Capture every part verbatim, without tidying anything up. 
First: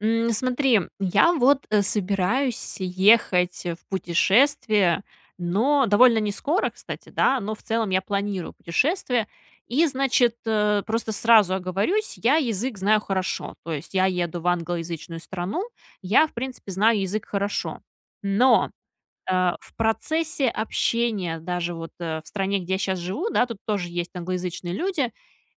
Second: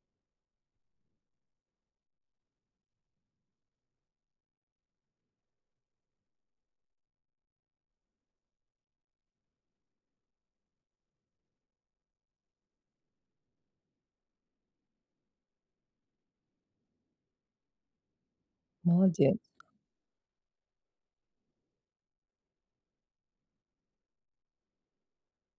М, смотри. Я вот, э, собираюсь ехать, э, в путешествие, но довольно не скоро, кстати, да, но в целом я планирую путешествие. И, значит, э, просто сразу оговорюсь: я язык знаю хорошо. То есть, я еду в англоязычную страну. Я в принципе знаю язык хорошо. Но, Молодец. а, в процессе общения, даже вот, э, в стране, где я щас живу, да, тут тоже есть англоязычные люди,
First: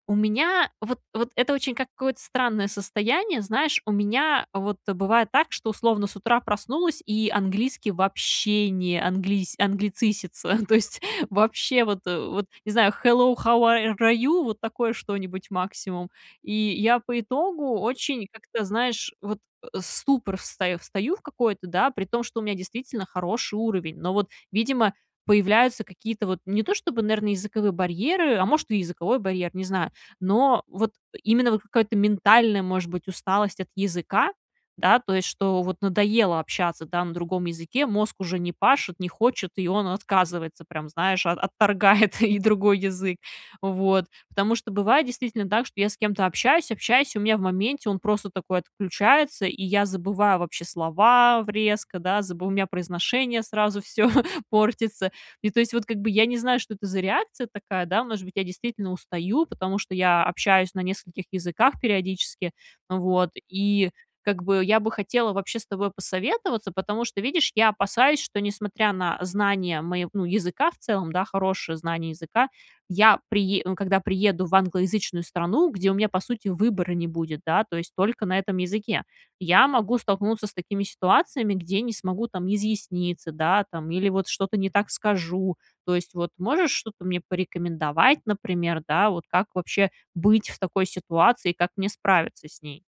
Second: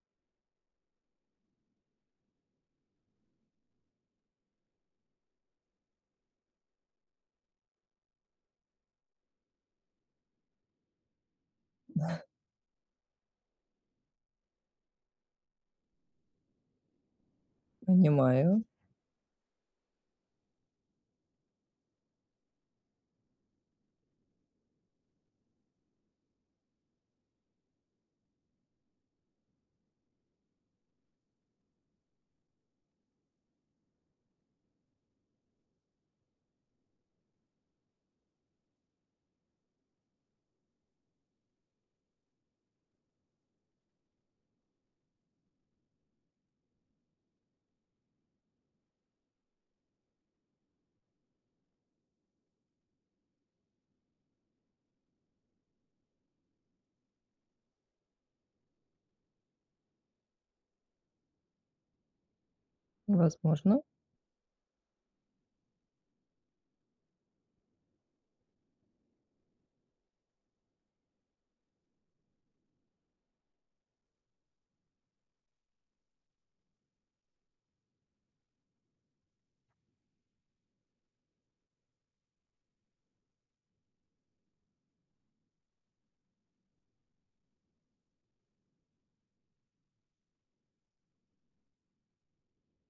у меня вот вот это очень какое-то странное состояние. Знаешь, у меня вот бывает так, что, условно, с утра проснулась, и английский вообще не английс англицисится. То есть, вообще вот Да. вот не знаю. "Hello, how ar are you?"- вот такое что-нибудь максимум. И я по итогу очень Понимаю. как-то, знаешь, вот, э, в ступор встаё встаю в какой-то, да, при том, что у меня действительно хороший уровень. Но, вот, видимо, появляются какие-то, вот, не то, чтобы, наэрно, языковые барьеры, а, может, и языковой барьер, не знаю, но вот, э, именно, вот, какая-то ментальная, может быть, усталость от языка, да. То есть, что, вот, надоело общаться, да, на другом языке, мозг уже не пашет, не хочет, и он отказывается, прям, знаешь, от отторгает и другой язык. Вот. Потому что бывает действительно, да, что я с кем-то общаюсь, общаюсь, и у меня в моменте он просто такой отключается, и я забываю вообще слова в резко, да, забу у меня произношение сразу всё портится. И то есть, вот, как бы я не знаю, что это за реакция такая, да. Может быть, я действительно устаю, потому что я общаюсь на нескольких языках периодически. Вот. Возможно. И, как бы, я бы хотела вообще с тобой посоветоваться. Потому что, видишь, я опасаюсь, что, несмотря на знание мое ну, языка в целом, да, хорошее знание языка, я прие ну, когда приеду в англоязычную страну, где у меня, по сути, выбора не будет, да, то есть только на этом языке. Я могу столкнуться с такими ситуациями, где не смогу там изъясниться, да, там, или вот что-то не так скажу. То есть, вот, можешь что-то мне порекомендовать, например, да, вот как вообще быть в такой ситуации и как мне справиться с ней?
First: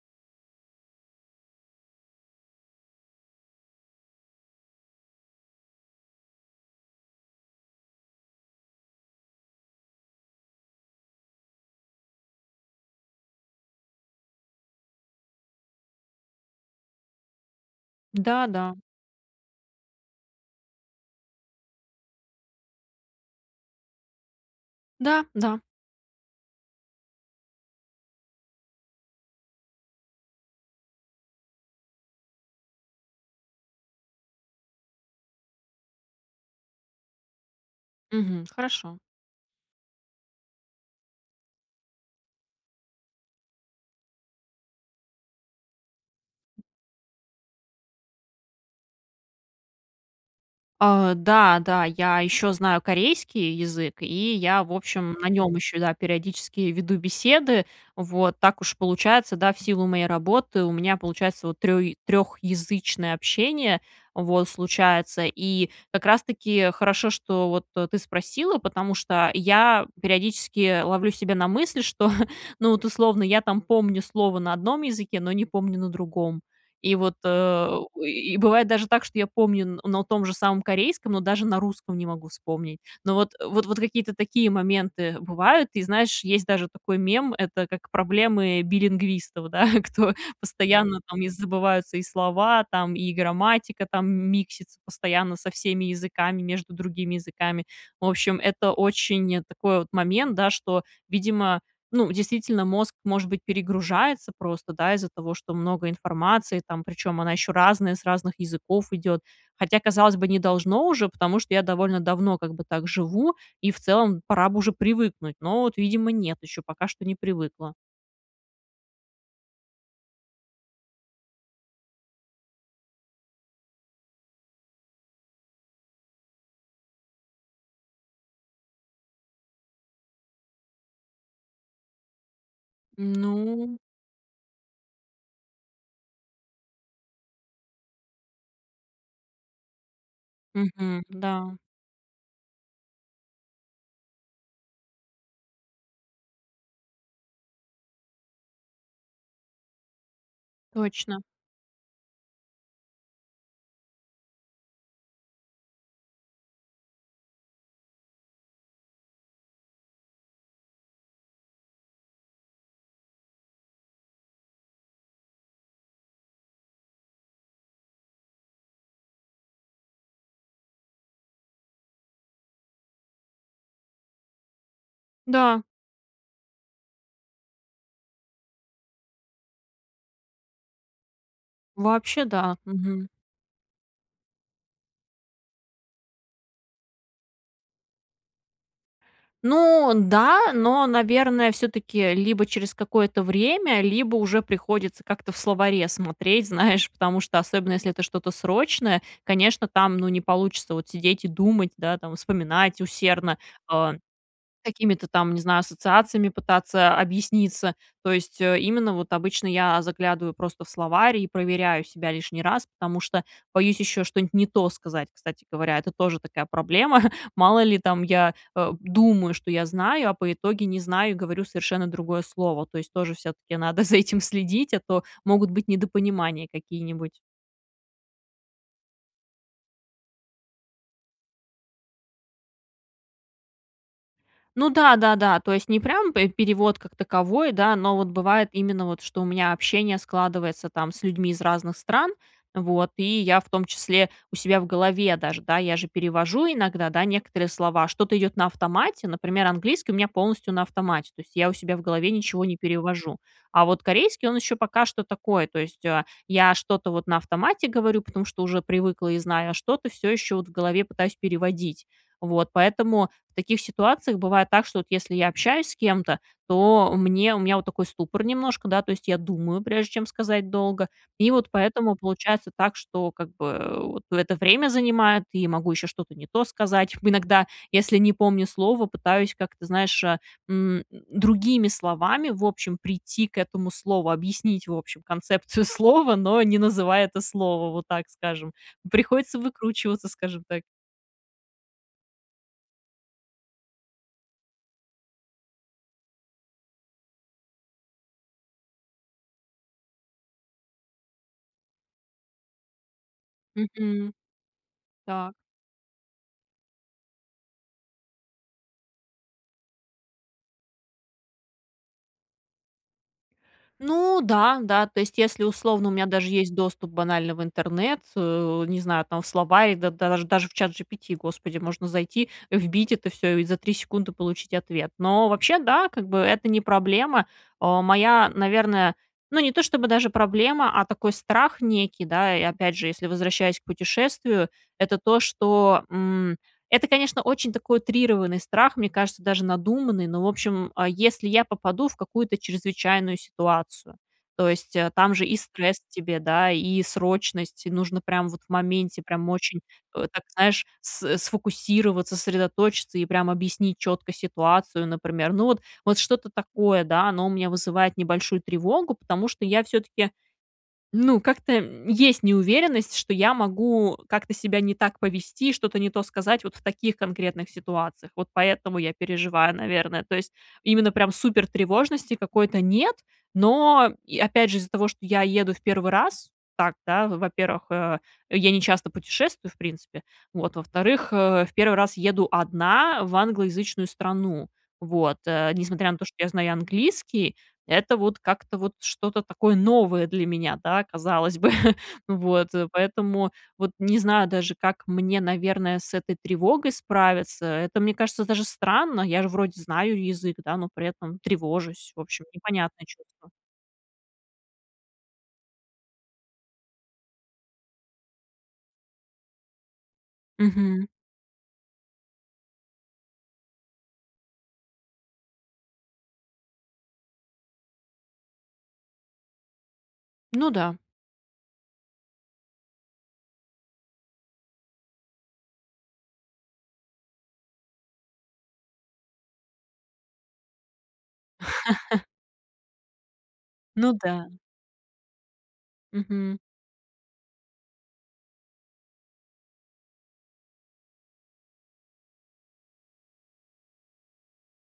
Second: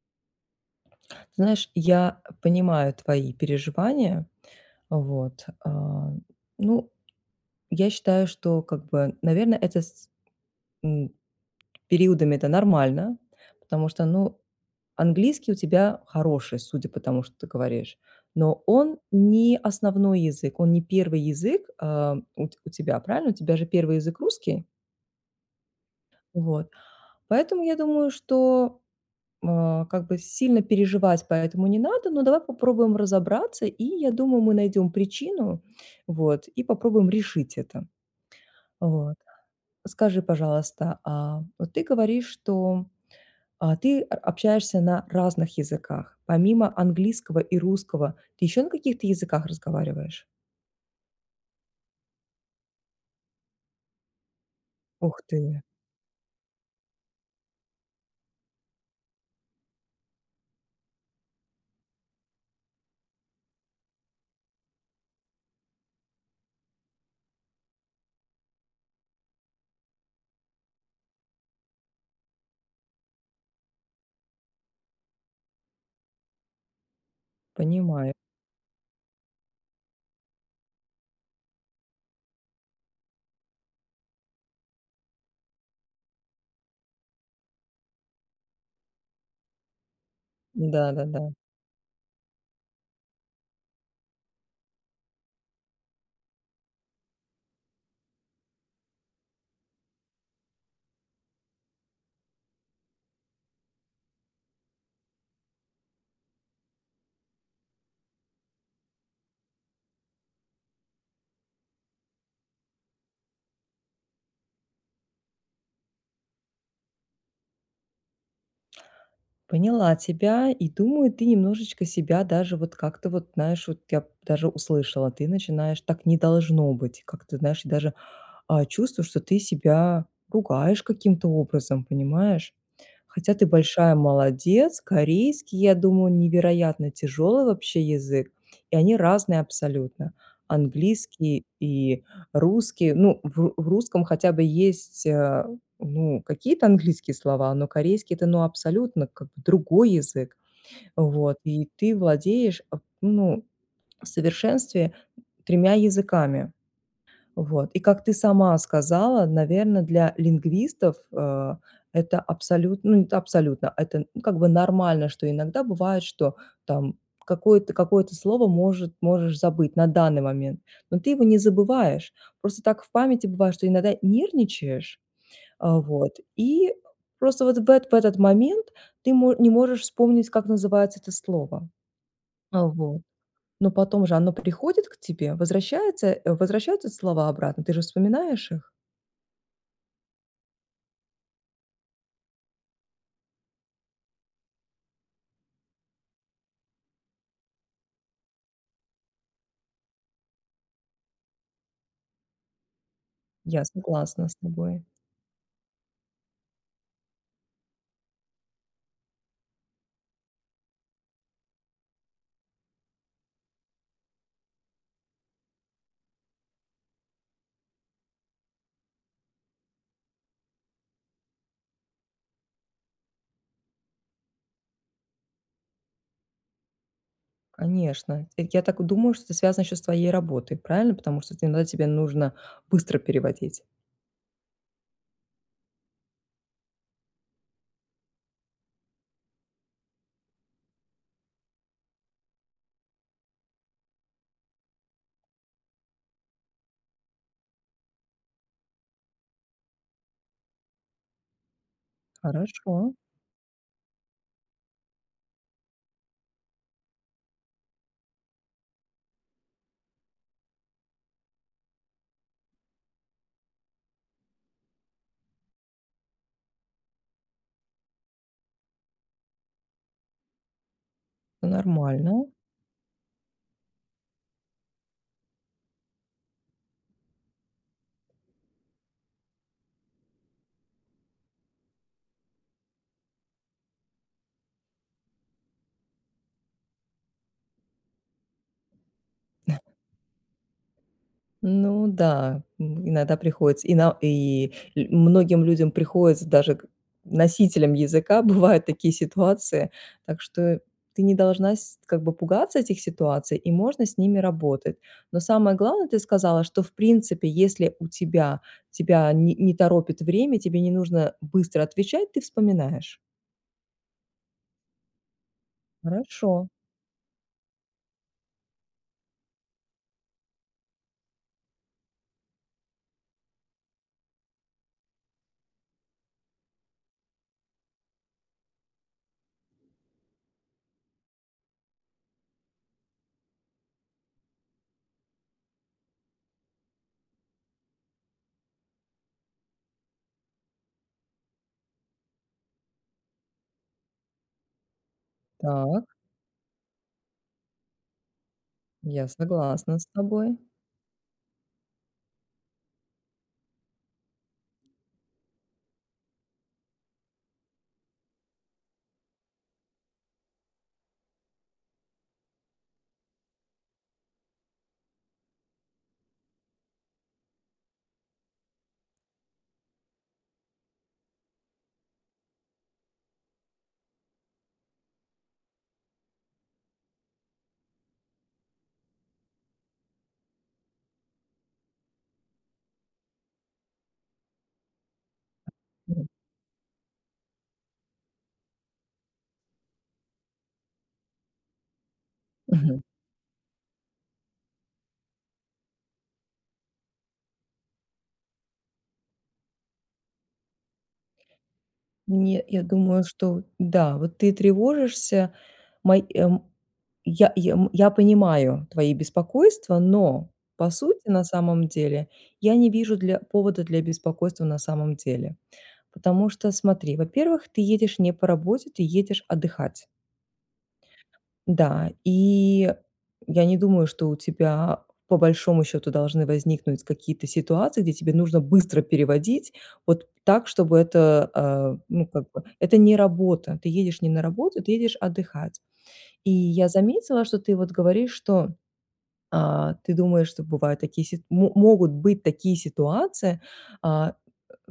Знаешь, я понимаю твои переживания. Вот, а. Ну, я считаю, что как бы, наверно, это с с м, периодами это нормально. Потому что, ну, английский у тебя хороший, судя по тому, что ты говоришь. Да, Но да. он не основной язык, он не первый язык, а, у т у тебя, правильно? У тебя же первый язык русский? Да, да. Вот. Поэтому, я думаю что, а, как бы сильно переживать по этому не надо, но давай попробуем разобраться и, я думаю, мы найдем причину. Вот. И попробуем решить это. Мгм. Хорошо. Вот. Скажи пожалуйста, а, вот ты говоришь, что, а, ты о общаешься на разных языках. Помимо английского и русского, ты еще на каких-то языках разговариваешь? А, да, да, я еще знаю корейский язык, и я, в Ух общем, на нем ты. еще, да, периодически веду беседы, вот. Так уж получается, да, в силу моей работы у меня получается вот трё трехязычное общение вот, случается. И как раз таки хорошо, что, вот, э, ты спросила, потому что я периодически ловлю себя на мысли, что, ну, от, условно, я там помню слово на одном языке, но не помню на другом. И вот, э, и Понимаю. и и бывает даже так, что я помню на том же самом корейском, но даже на русском не могу вспомнить. Ну вот, вот вот какие-то такие моменты бывают. И знаешь, есть даже такой мем, это как проблемы билингвистов, да, кто Да, постоянно, да, там, да. забываются и слова, там, и грамматика, там, миксится постоянно со всеми языками, между другими языками. В общем, это очень, э, такой вот момент, да, что, видимо, ну, действительно, мозг, может быть, перегружается просто, да, из-за того, что много информации там, причем она еще разная, с разных языков идет. Хотя, казалось бы, не должно уже, потому что я довольно давно как бы так живу, и в целом пора бы уже привыкнуть. Но вот, видимо, нет еще, пока что не привыкла. Поняла тебя, и думаю ты немножечко себя даже вот как-то вот наешь, вот я даже услышала, ты начинаешь, так не должно быть, как-то знаешь, даже, э, чувствую, что ты себя ругаешь каким-то образом, понимаешь. Хотя ты Ну. большая молодец, корейский, я думаю, невероятно тяжёлый вообще язык, и они разные абсолютно: Мгм, английский да. и русский ну в в русском хотя бы есть, э, ну, какие-то английские слова, но корейский это ну абсолютно к другой язык. Точно. Вот, и ты владеешь, ну, в совершенстве тремя языками. Вот, и как ты сама сказала, наверное для лингвистов, э, это абсолютно абсолютн ну, это абсолютно, это как бы нормально что иногда бывает что там какое-то какое-то слово может можешь забыть на данный момент, но ты его не забываешь. Просто так в памяти бывает, что иногда нервничаешь, Да. а, вот, и просто вот в эт в этот момент ты мо не можешь вспомнить, как называется это слово. Вообще да, А, вот. мгм. Но потом же оно приходит к тебе, возвращается возвращаются слова обратно, ты же вспоминаешь их? Ну да, но, наверное, всё-таки, либо через какое-то время, либо уже приходится как-то в словаре смотреть, знаешь, потому что, особенно если это что-то срочное, конечно, там ну не получится, вот, сидеть и думать, да, там, вспоминать усердно, Я э, согласна с тобой. какими-то там, не знаю, ассоциациями пытаться объясниться. То есть, э, именно вот обычно я заглядываю просто в словарь, и проверяю себя лишний раз, потому что боюсь еще что-нибудь не то сказать, кстати говоря, это тоже такая проблема мало ли там я, э, думаю что я знаю, а по итоги не знаю говорю совершенно другое слово. То есть тоже всё-таки надо за этим следить, а то могут быть недопонимания какие-нибудь. Конечно, я так и думаю, что это связано еще с твоей работой, правильно? Потому что ты иногда тебе нужно быстро переводить. Ну да, да, да, то есть не прям п перевод как таковой, да. Но вот бывает именно вот, что у меня общение складывается, там, с людьми из разных стран, вот, и я в том числе у себя в голове даже, да, я же перевожу иногда, да, некоторые слова, что-то идет на автомате, например, английский у меня полностью на автомате, то есть, я у себя в голове ничего не Хорошо. перевожу. А вот корейский, он еще пока что такое, то есть, а, я что-то вот на автомате говорю, потому что уже привыкла и знаю, а что-то всё еще вот в голове пытаюсь переводить. Вот. Поэтому в таких ситуациях бывает так, что вот, если я общаюсь с кем-то, то мне у меня вот такой ступор немножко, да, то есть, я думаю, прежде чем сказать долго, и вот поэтому Нормально. получается так, что как бы, а, вот, это время занимает, и я могу еще что-то не то сказать. Иногда, если не помню слово, пытаюсь как-то, знаешь, а, м, другими словами в общем прийти к этому слову, объяснить в общем концепцию слова, но не называя это слово, вот так скажем. Приходится выкручиваться, скажем так. Ну да, иногда приходится, и на и лю многим людям приходится, даже к носителям языка, бывают такие ситуации, так что ты не должна с как бы пугаться этих ситуаций, и можно с Мгм, ними работать. Но так. самое главное, ты сказала, что в принципе, если у тебя тебя не не торопит время, тебе не нужно быстро отвечать, ты вспоминаешь. Ну да, да, то есть, если, условно, у меня даже Хорошо. есть доступ банально в интернет, э, не знаю, там, в слова и даж даже в ChatGPT, господи, можно зайти, вбить это всё и за три секунды получить ответ. Но вообще, да, как бы, это не проблема. Э, моя, наверное, ну, не то, чтобы даже проблема, а такой страх некий, да, и, опять же, если возвращаясь к путешествию- это то, что, м это, конечно, очень такой утрированный страх, мне кажется, даже надуманный, но, в общем, э, если я попаду в какую-то чрезвычайную ситуацию, то есть, э, там же и стресс Так. тебе, да, и срочность, и нужно прям вот в моменте, Я прям очень, согласна с э, так тобой. знаешь, с сфокусироваться, сосредоточиться и прям объяснить четко ситуацию, например. Ну, вот вот что-то такое, да, оно у меня вызывает небольшую тревогу, потому что я всё-таки ну, как-то, м, есть неуверенность, что я могу как-то себя не так повести, что-то не то сказать вот в таких конкретных ситуациях. Вот поэтому я переживаю, наверное. То есть, именно прям супер тревожности какой-то нет, но, и опять же, из-за того, что я еду в первый раз, так, да, во-первых, э, я не часто путешествую, в принципе, вот, во-вторых, э, в первый раз еду одна в англоязычную страну, вот, э. Несмотря на то, [unintelligible] что я знаю английский, это вот как-то вот что-то такое новое для меня, да, казалось бы. Вот. Мгм. Поэтому вот не знаю даже, как мне, наверное, с этой тревогой справиться. Это, мне кажется, даже странно. Я же вроде знаю язык, да, но при этом тревожусь. В общем, Не я непонятное думаю, чувство. что да, вот ты тревожишься мои мо я я я понимаю твои беспокойства, но по Мгм. сути на самом деле я не вижу дл повода для беспокойства на самом деле. Потому что, смотри, во-первых, ты едешь не по работе, ты едешь отдыхать. Ну да. Да, и я не думаю, что у тебя по большому счёту должны возникнуть какие-то ситуации, где тебе нужно быстро переводить, вот так, чтобы это, э. Ну как бы, это не работа, ты Ну едешь не на да. работу, ты едешь отдыхать. И Мгм. я заметила, что ты вот говоришь, что, а, ты думаешь, что бывают такие си мо могут быть такие ситуации, а,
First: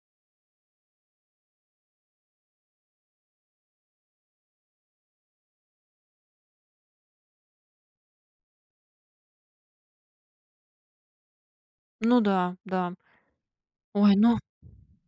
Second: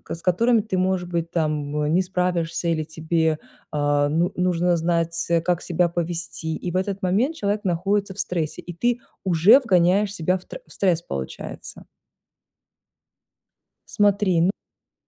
к с которыми ты, может быть, там, э, не справишься или тебе, а, ну нужно знать, как себя повести, и в этот момент человек находится в стрессе, и ты уже вгоняешь себя в тр стресс, получается. Ну да, да. Ой, ну Смотри, ну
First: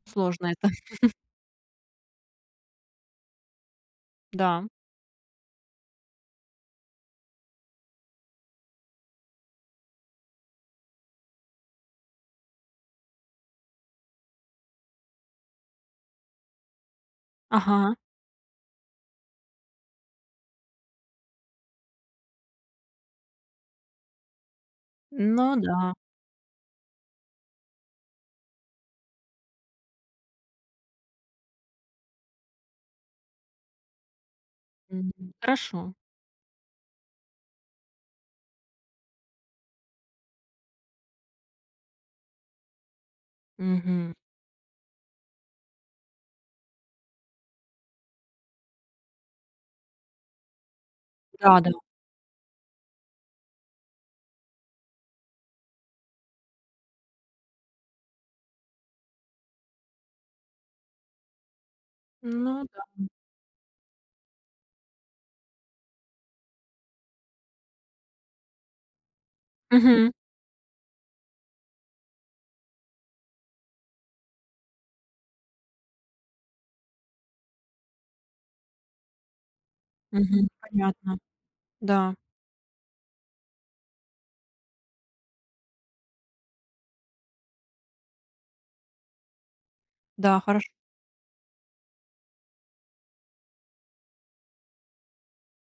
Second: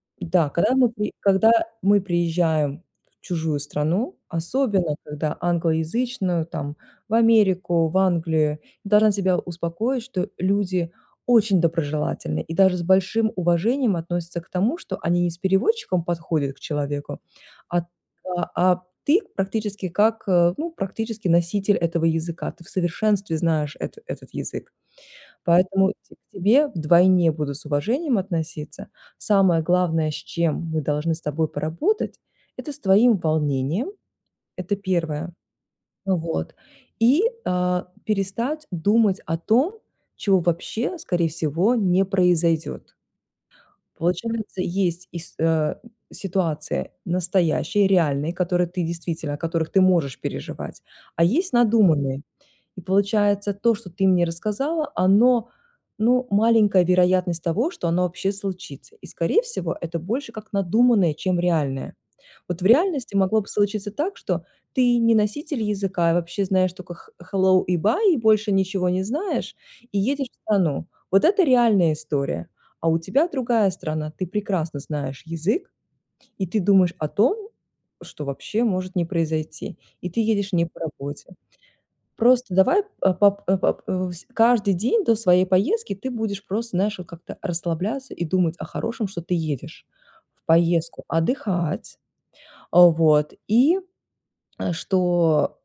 сложно да, это. когда мы ты когда мы приезжаем в чужую страну, Да. особенно когда англоязычную, там в Америку, в Англию, я должна тебя успокоить, что люди очень доброжелательные, и даже с большим уважением относятся к тому, что они не с переводчиком подходят к человеку, а Ага. а а ты практически как, ну, практически носитель этого языка, ты в совершенстве знаешь эт этот язык. Ну Поэтому да. к тебе вдвойне будут с уважением относиться. Самое главное, с чем мы должны с тобой поработать- это с твоим волнением, это Мгм, первое. хорошо. Вот, и, э, перестать думать о том, чего вообще скорее всего не произойдёт. Мгм. Получается есть ис э, ситуации настоящие, реальные, которые ты действительно, о которых ты можешь переживать, а есть Да, да. надуманные. И получается то, что ты мне рассказала, оно, ну, маленькая вероятность того, что оно вообще случится. И, скорее всего, это больше как надуманное, чем реальное. Вот в Ну да. реальности могло бы случиться так, что ты не носитель языка, а вообще знаешь только х hello и bye, и больше ничего не знаешь, и Мгм. едешь в страну. Вот это реальная история, а у тебя другая страна, ты прекрасно знаешь язык, и ты думаешь о том, что вообще может не произойти, и ты Мгм, едешь не по понятно. работе. Да. Просто давай по пап по пап каждый день до своей поездки ты будешь просто, знаешь, как-то расслабляться и думать о хорошем, что ты едешь Да, в хорошо. поездку отдыхать, э, вот, и что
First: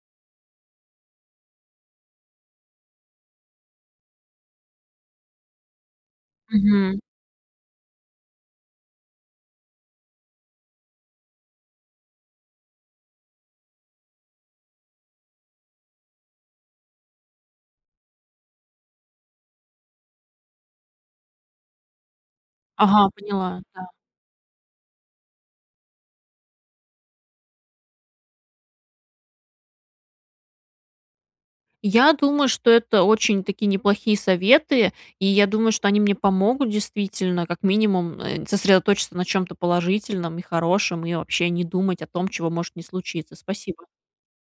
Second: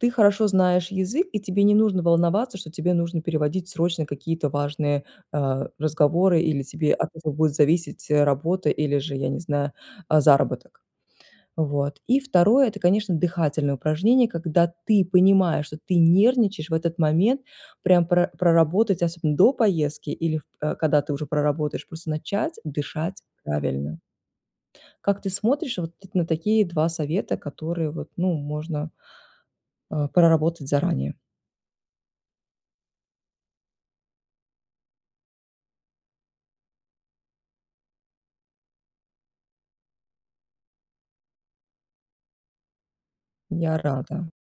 ты хорошо знаешь язык, и тебе не нужно волноваться, что тебе нужно переводить срочно какие-то важные, э, разговоры или тебе Мгм. от этого будет зависеть работа или же, я не знаю, заработок. Вот. И второе- это, конечно, дыхательное упражнение, когда ты понимаешь, что ты нервничаешь в этот момент, прям про проработать, особенно, до поездки или в када ты уже проработаешь, просто начать Ага, дышать поняла, да. правильно. Как ты смотришь вот на такие два совета, которые, вот, ну, можно, э, проработать заранее? Я думаю, что это очень-таки неплохие советы, и я думаю, что они мне помогут, действительно, как минимум, э, нь сосредоточиться на чем-то положительном и хорошем, и вообще не думать о том, чего может не случиться. Я Спасибо. рада.